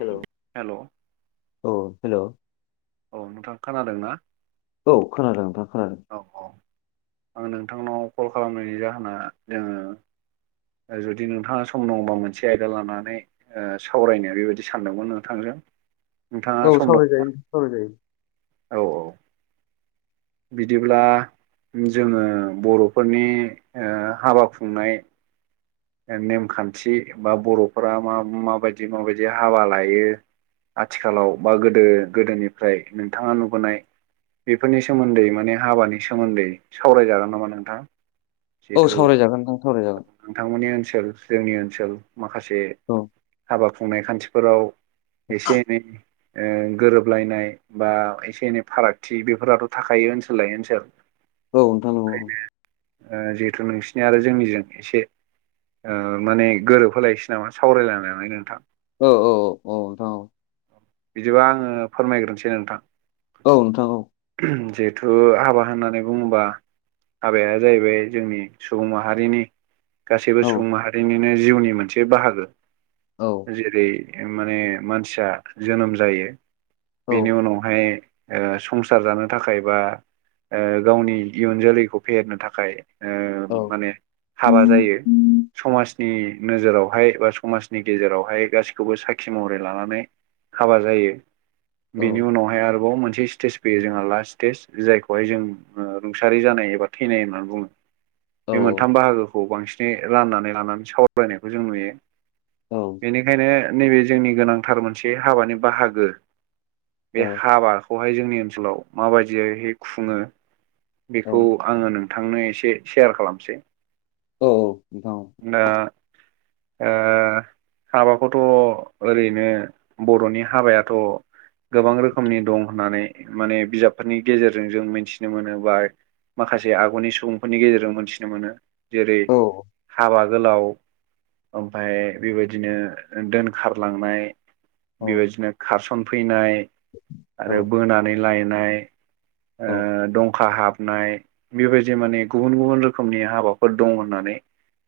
Hello hello औ hello औ नोंथाङा खोनादों ना? औ खोनादों नोंथां खोनादों। औ औ आं नोंथांनाव कल खालामनायनि जाहोना जोङो जुदि नोंथाङा सम दांबा मोनसे आयदा लानानै सावरायनो बेबायदि सानदोंमोन नोंथांजों। नोंथाङा औ सम दंना सावरायजायो सावरायजायो औ औ बिदिब्ला जोङो बर'फोरनि ओ हाबा खुंनाय नेमखान्थि बा बर'फोरा मा माबायदि माबायदि हाबा लायो आथिखालाव बा गोदो गोदोनिफ्राय नोंथाङा नुबोनाय बेफोरनि सोमोन्दै माने हाबानि सोमोन्दै सावरायजागोन नामा नोंथां? औ जिहेथु सावरायजागोन नोंथां। सावरायजागोन। नोंथांमोननि ओनसोल जोंनि ओनसोल माखासे औ हाबा खुंनाय खान्थिफोराव एसे एनै गोरोबलायनाय बा एसे एनै फारागथि बेफोराथ' थाखायो ओनसोल लायै ओनसोल औ नोंथां औ जिहेथु नोंसिनि आरो जोंनिजों एसे ओ माने गोरोबहोलायसै नामा सावरायलायनानै नोंथां। औ औ औ औ नोंथां औ। बिदिबा आङो फोरमायग्रोनोसै नोंथां। औ नोंथां औ। जिहेथु हाबा होननानै बुङोबा हाबाया जाहैबाय जोंनि सुबुं माहारिनि गासैबो औ नोंथां औ सुबुं माहारिनिनो जिउनि मोनसे बाहागो औ जेरै- माने मानसिया जोनोम जायो बेनि उनावहाय ओ संसार जानो थाखाय बा ओ गावनि इयुन जोलैखौ फेहेरनो थाखाय ओ औ माने हाबा जायो। समाजनि नोजोरावहाय बा समाजनि गेजेरावहाय गासिखौबो साखि महरै लानानै हाबा जायो ।बेनि उनावहाय आरोबाव मोनसे स्टेज फैयो जोंहा लास्ट स्टेज जायखौहाय जों रुंसारि जानाय एबा थैनाय होननानै बुङो। बे मोनथाम बाहागोखौ बांसिनै राननानै लानानै सावरायलायनायखौ जों नुयो। औ। बेनिखायनो नैबे जोंनि गोनांथार मोनसे हाबानि बाहागो बे औ हाबाखौहाय जोंनि ओनसोलाव माबायदियै खुङो। औ बेखौ आङो नोंथांनो एसे सेयार खालामसै औ औ औ ओ ओ हाबाखौथ' ओरैनो बर'नि हाबायाथ' गोबां रोखोमनि दं होननानै माने बिजाबफोरनि गेजेरजों जों मिथिनो मोनो बा माखासे आगुनि सुबुंफोरनि गेजेरजों मोनथिनो मोनो। औ जेरै-हाबा गोलाव ओमफाय बेबायदिनो दोनखारलांनाय बेबायदिनो खारसन फैनाय औ आरो बोनानै लायनाय औ ओ दंखा हाबा नाय बेबायदि माने गुबुन गुबुन रोखोमनि हाबाफोर दं होननानै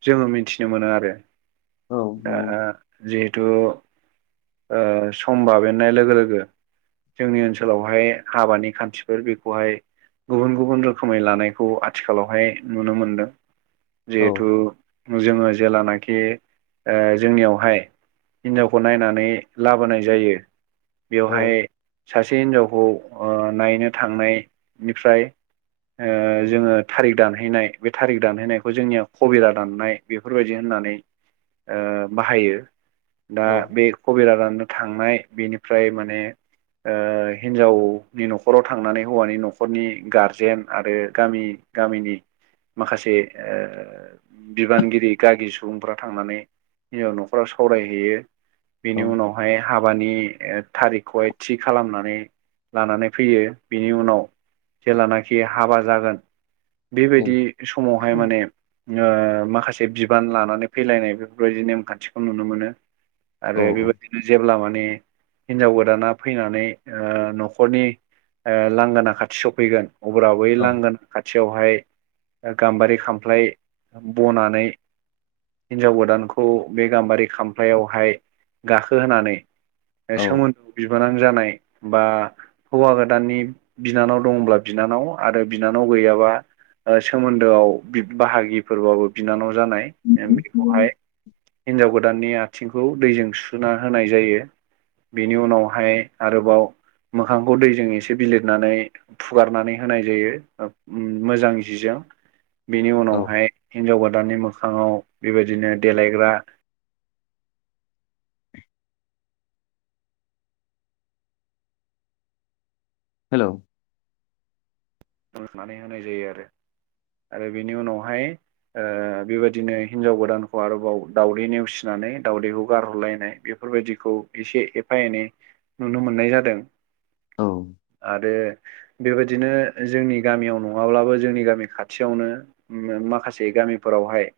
जोङो मिथिनो मोनो आरो औ दा नंगौ जिहेथु ओ सम बाबेननाय लोगो लोगो जोंनि ओनसोलावहाय हाबानि खान्थिफोर बेखौहाय गुबुन गुबुन रोखोमै लानायखौ आथिखालावहाय नुनो मोनदों। औ जिहेथु जोङो जेलानाखि ओ जोंनियावहाय हिन्जावखौ नायनानै लाबोनाय जायो। औ बेवहाय सासे हिनजावखौ ओ नायनो थांनायनिफ्राय ओ जोङो थारिक दानहैनाय बे थारिख दानहैनायखौ जोंनिया फबिरा दाननाय बेफोरबायदि होननानै बाहायो औ दा बे खबिरा राननो थांनाय बेनिफ्राय माने ओ हिनजावनि न'खराव थांनानै हौवानि न'खरनि गारजेन आरो गामि गामिनि माखासे ओ बिबानगिरि गागि सुबुंफ्रा थांनानै हिनजाव न'खराव सावरायहैयो बेनि उनावहाय हाबानि ओ थारिखखौहाय थि खालामनानै लानानै फैयो बेनि उनाव जेलानाखि हाबा जागोन बेबायदि समावहाय माने ओ माखासे बिबान लानानै फैलायनाय बेफोरबायदि नेमखान्थिखौ नुनो मोनो आरो बेबायदिनो जेब्ला माने हिनजाव गोदाना फैनानै ओ न'खरनि ओ लांगोना खाथि सफैगोन अब्ला बै लांगोना खाथियावहाय गाम्बारि खामफ्लाय बनानै हिनजाव गोदानखौ बे गाम्बारि खामफ्लायावहाय गाखोहोनानै औ सोमोन बिबोनां जानाय बा हौवा गोदाननि बिनानाव दंब्ला बिनानाव आरो बिनानाव गैयाबा ओ सोमोन्दोआव बाहागिफोरबाबो बिनानाव जानाय बेखौहाय हिन्जाव गोदाननि आथिंखौ दैजों सुुना होनाय जायो बेनि उनावहाय आरोबाव मोखांखौ दैजों एसे बिलिरनानै फुगारनानै होनाय जायो मोजां जिजों बिनि औ उनावहाय हिनजाव गोदाननि मोखाङाव बेबायदिनो देलायग्रा हेलौ [unintelligible] होनाय जायो आरो आरो बेनि उनावहाय ओ बेबायदिनो हिनजाव गोदानखौ आरोबाव दाउदै नेवसिनानै दाउदैखौ गारहरलायनाय बे फोरबायदिखौ एसे एफा एनै नुनो मोननाय जादों औ आरो बेबायदिनो जोंनि गामियाव नङाब्लाबो जोंनि गामि खाथियावनो माखासे गामिफोरावहाय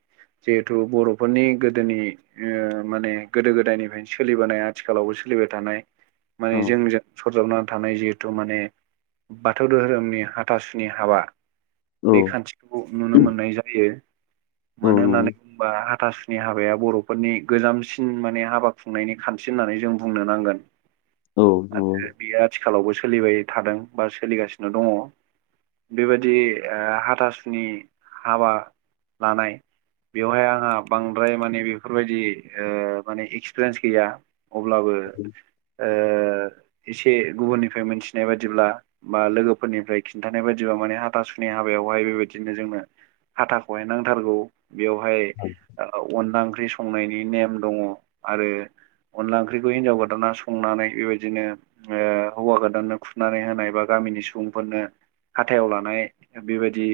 जिहेथु बर'फोरनि गोदोनि ओ माने गोदो गोदायनिफ्रायनो सोलिबोनाय आथिखालावबो सोलिबाय थानाय माने औ जोंजों सरजाबनानै थानाय जिहेथु माने बाथौ दोहोरोमनि हाथासुनि हाबा बे औ खान्थिखौ नुनो मोननाय जायो औ मानो नंगौ होननानै होनबा हाथासुनि हाबाया बर'फोरनि गोजामसिन माने हाबा खुंनायनि खान्थि होननानै जों बुंनो नांगोन औ आरो नंगौ बेयो आथिखालावबो सोलिबाय थादों बा सोलिगासिनो दङ बेबायदि ओ हाथासुनि हाबा लानाय बेवहाय आंहा बांद्राय माने बेफोरबायदि ओ माने एक्सपिरियेन्स गैया अब्लाबो ओ एसे गुबुननिफ्राय मोनथिनाय बादिब्ला बा लोगोफोरनिफ्राय खिन्थानाय बायदिबा माने हाथा सुनि हाबायावहाय बेबायदिनो जोंनो हाथाखौहाय नांथारगौ बेवहाय औ अनला ओंख्रि संनायनि नेम दङ आरो अनला ओंख्रिखौ हिन्जाव गोदाना संनानै बेबायदिनो ओ हौवा गोदाननो खुरनानै होनाय बा गामिनि सुबुंफोरनो हाथायाव लानाय बेबायदि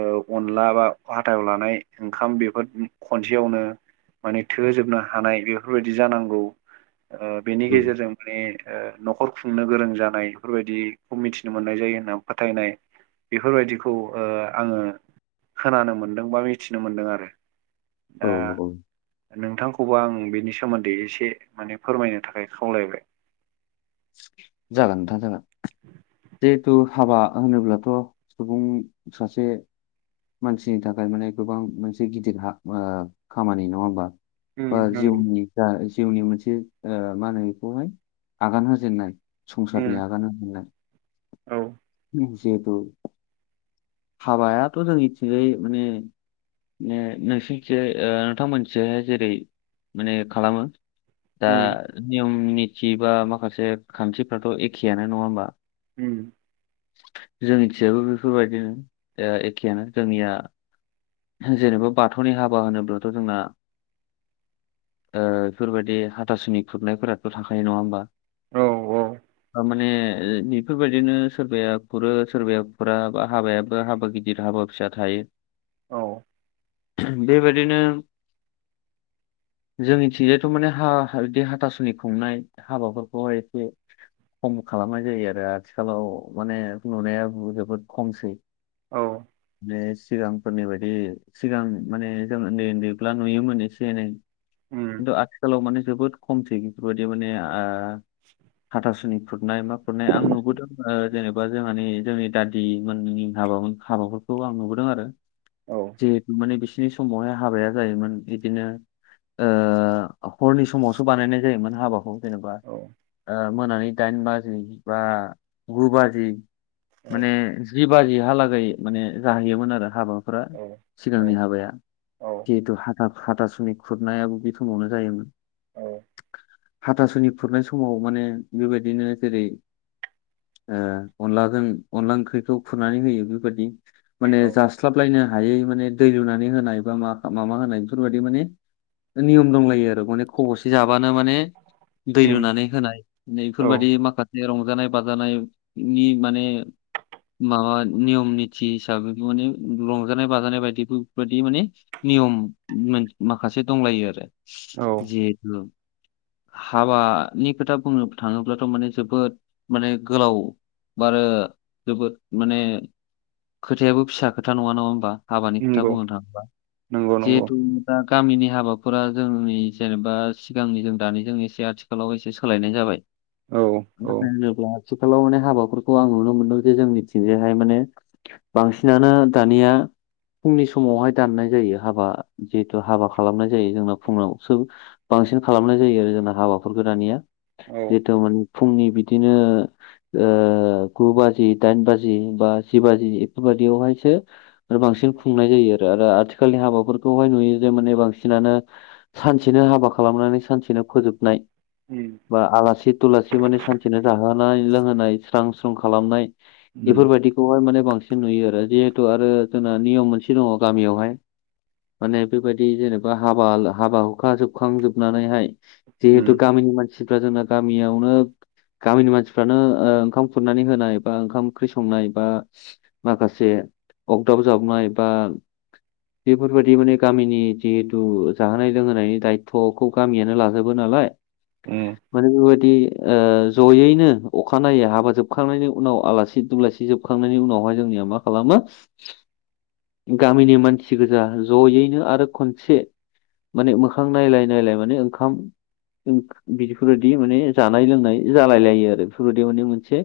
ओ अनला बा हाथायाव लानाय ओंखाम बेखौ खनसेयावनो माने थोहोजोबनो हानाय बेफोरबायदि जानांगौ ओ बेनि औ गेजेरजों माने ओ न'खर खुंनो गोरों जानाय बेफोरबायदिखौ मिथिनो मोननाय जायो होनना बुंनाय फोथायनाय बेफोरबायदिखौ ओ आङो खोनानो मोनदों बा मिथिनो मोनदों आरो औ दा औ नोंथांखौबो आं बेनि सोमोन्दै एसे माने फोरमायनो थाखाय खावलायबाय जागोन नोंथां जागोन जिहेथु हाबा होनोब्लाथ' सुबुं सासे मानसिनि थाखाय माने गोबां मोनसे गिदिर हा ओ खामानि नङा होमबा उम बा नंगौ जिउनि जा जिउनि मोनसे ओ मा होनो बेखौहाय आगान होजेननाय संसारनि उम आगान होनाय औ जिहेथु हाबायाथ' जोंनिथिंजाय माने माने नोंसनिखिजाय ओ नोंथांमोनिखैजाय जेरै माने खालामो दा उम नियम निथि बा माखासे खान्थिफ्राथ' एखेयानो नङा होमबा? उम। जोंनिथिंजाबो बेफोरबायदिनो एखेयानो, जोंनिया जेनेबा बाथौनि हाबा होनोब्लाथ' जोंना ओ बेफोरबायदि हाथासुनि खुरनायफोराथ' थाखायो नङा होमबा? औ औ। माने ओ बेफोरबायदिनो सोरबाया खुरो सोरबाया खुरा, हाबायाबो हाबा गिदिर हाबा फिसा थायो। औ। बेबायदिनो जोंनिथिंजायथ' माने हा बि हाथासुुलि खुंनाय हाबाफोरखौहाय एसे खम खालामनाय जायो आरो, आथिखालाव माने नुनाया जोबोद खमसै। औ। माने सिगांफोरनि बायदि सिगां माने जों उन्दै उन्दैब्ला नुयोमोन एसे एनै। उम खिनथु आथिखालाव माने जोबोद खमसै बेफोरबायदि माने ओ हाथासुनि खुरनाय मा खुरनाय आं नुबोदों ओ जेनेबा जोंहानि जोंनि दादि मोननि हाबामोन हाबा खौ आं नुबोदों आरो। औ औ। जिहेतु माने बिसिनि समावहाय हाबाया जायोमोन बिदिनो ओ हरनि समावसो बानायनाय जायोमोन हाबाखौ। जेन'बा औ ओ मोनानि दाइन बाजि बा गु बाजि औ माने जि बाजिहालागै माने जाहैयोमोन आरो हाबाफोरा, सिगांनि औ हाबाया औ जिहेथु हाथा हाथासुनि खुरनायाबो बे समावनो जायोमोन। औ। हाथासुनि खुरनाय समाव माने बेबायदिनो जेरै ओ अनलाजों अनला ओंख्रिखौ खुरनानै होयो बेबायदि। माने औ जास्लाबलायनो हायै माने दै लुनानै होनाय बा मा माबा होनाय बेफोरबायाददि माने नियम दंलायो आरो माने खब'से जाबानो माने दै उम लुनानै होनाय माने औ बेफोरबायदि माखासे रंजानाय बाजानायनि माने माबा नियम निति हिसाबै माने रंजानाय बाजानाय बायदि बेफोरबायदि माने नियम माखासे दंलायो आरो। औ जेहेथु हाबानि खोथा बुंनो थाङोब्लाथ' माने जोबोद माने गोलाव आरो जोबोद माने खोथायाबो फिसा खोथा नङा, नङा हाबानि खोथा नंगौ बुंनो थाङोब्ला नंगौ नंगौ जिहेथु दा गामिनि हाबाफोरा जोंनि जेनेबा सिगांनि जों दानिजों एसे आथिखाल खालाव एसे सोलायनाय जाबाय औ मानो औ होनोब्ला आथिखालाव माने हाबाफोरखौ आं नुनो मोनदों जे जोंनिथिंजायहाय माने बांसिनानो दानिया फुंनि समावहाय दाननाय जायो हाबा जिहेथु हाबा खालामनाय जायो जोंना फुङाव सोब बांसिन खालामनाय जायो आरो जोंना हाबाफोरखौ दानिया औ जिहेथु माने फुंनि बिदिनो ओ गु बाजि दाइन बाजि बा जि बाजि बेफोरबायदियावहायसो आरो बांसिन खुंनाय जायो आरो आरो आथिखालनि हाबाफोरखौहाय नुयो जे माने बांसिनानो सानसेनो हाबा खालामनानै सानसेनो फोजोबनाय उम बा आलासि थुलासि माने सानसेनो जाहोनाय लोंहोनाय स्रां स्रां खालामनाय। उम बेफोरबायाददिखौहाय माने बांसिन नुयो आरो जिहेथु आरो जोंना नियम मोनसे दङ' गामियावहाय। माने बेबायदि जेनेबा हाबा हाबा हुखा जोबखांजोबनानैहाय। जिहेतु उम गामिनि मानसिफ्रा जोंना गामियावनो गामिनि मानसिफ्रानो ओ ओंखाम खुरनानै होनाय बा ओंखाम ओंख्रि संनाय बा माखासे अगदाब जावनाय बा बेफोरबादि माने गामिनि जिहेथु जाहोनाय लोंहोनायनि दायथ'खौ गामियानो लाजोबो नालाय उम माने बेबादि औ जयैनो अखानायै हाबा जोबखांनायनि उनाव आलासि दुलासि जोबखांनायनि उनावहाय जोंनिया मा खालामो गामिनि मानसि गोजा जयैनो आरो खनसे माने मोखां नायलाय नायलाय माने ओंखाम ओं बिदिफोरोदि माने जानाय लोंनाय जालाय लायो आरो बेफोरबायदि माने मोनसे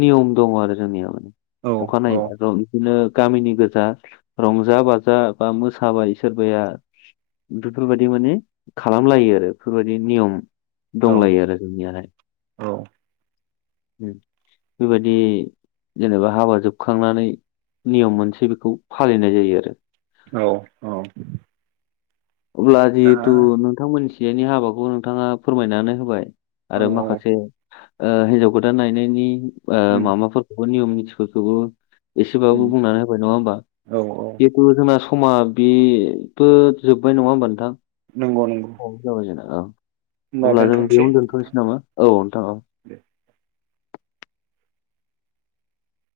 नियम दङ' आरो जोंनिया माने औ औ अखानायै ज' बिदिनो बैनि गोजा रंजा बाजा बा मोसाबाय सोरबाया बेफोरबायदि माने खालामलायो आरो बेफोरबायदि नियम औ दंलायो आरो दुनियाहाय औ बेबायदि जेनेबा हाबा जोबखांनानै नियम मोनसे बेखौ फालिनाय जायो आरो। औ औ अब्ला दा जिहेथु नोंथांमोनथिंजायनि हाबाखौ नोंथाङा फोरमायनानै होबाय। औ आरो औ माखासे ओ हिनजाव गोदान नायनायनि उम माबाफोरखौ नियम निथिफोरखौबो उम एसेबाबो बुंनानै होबाय नङा होमबा औ औ जिहेथु जोंना समा बेबो जोबबाय नङा होमबा नोंथां नंगौ नंगौ औ जाबाय जोंना औ होमबा अब्ला जों दोनथ'नोसै बेयावनो नोंथां दोनथ'नोसै नामा औ नोंथां औ दे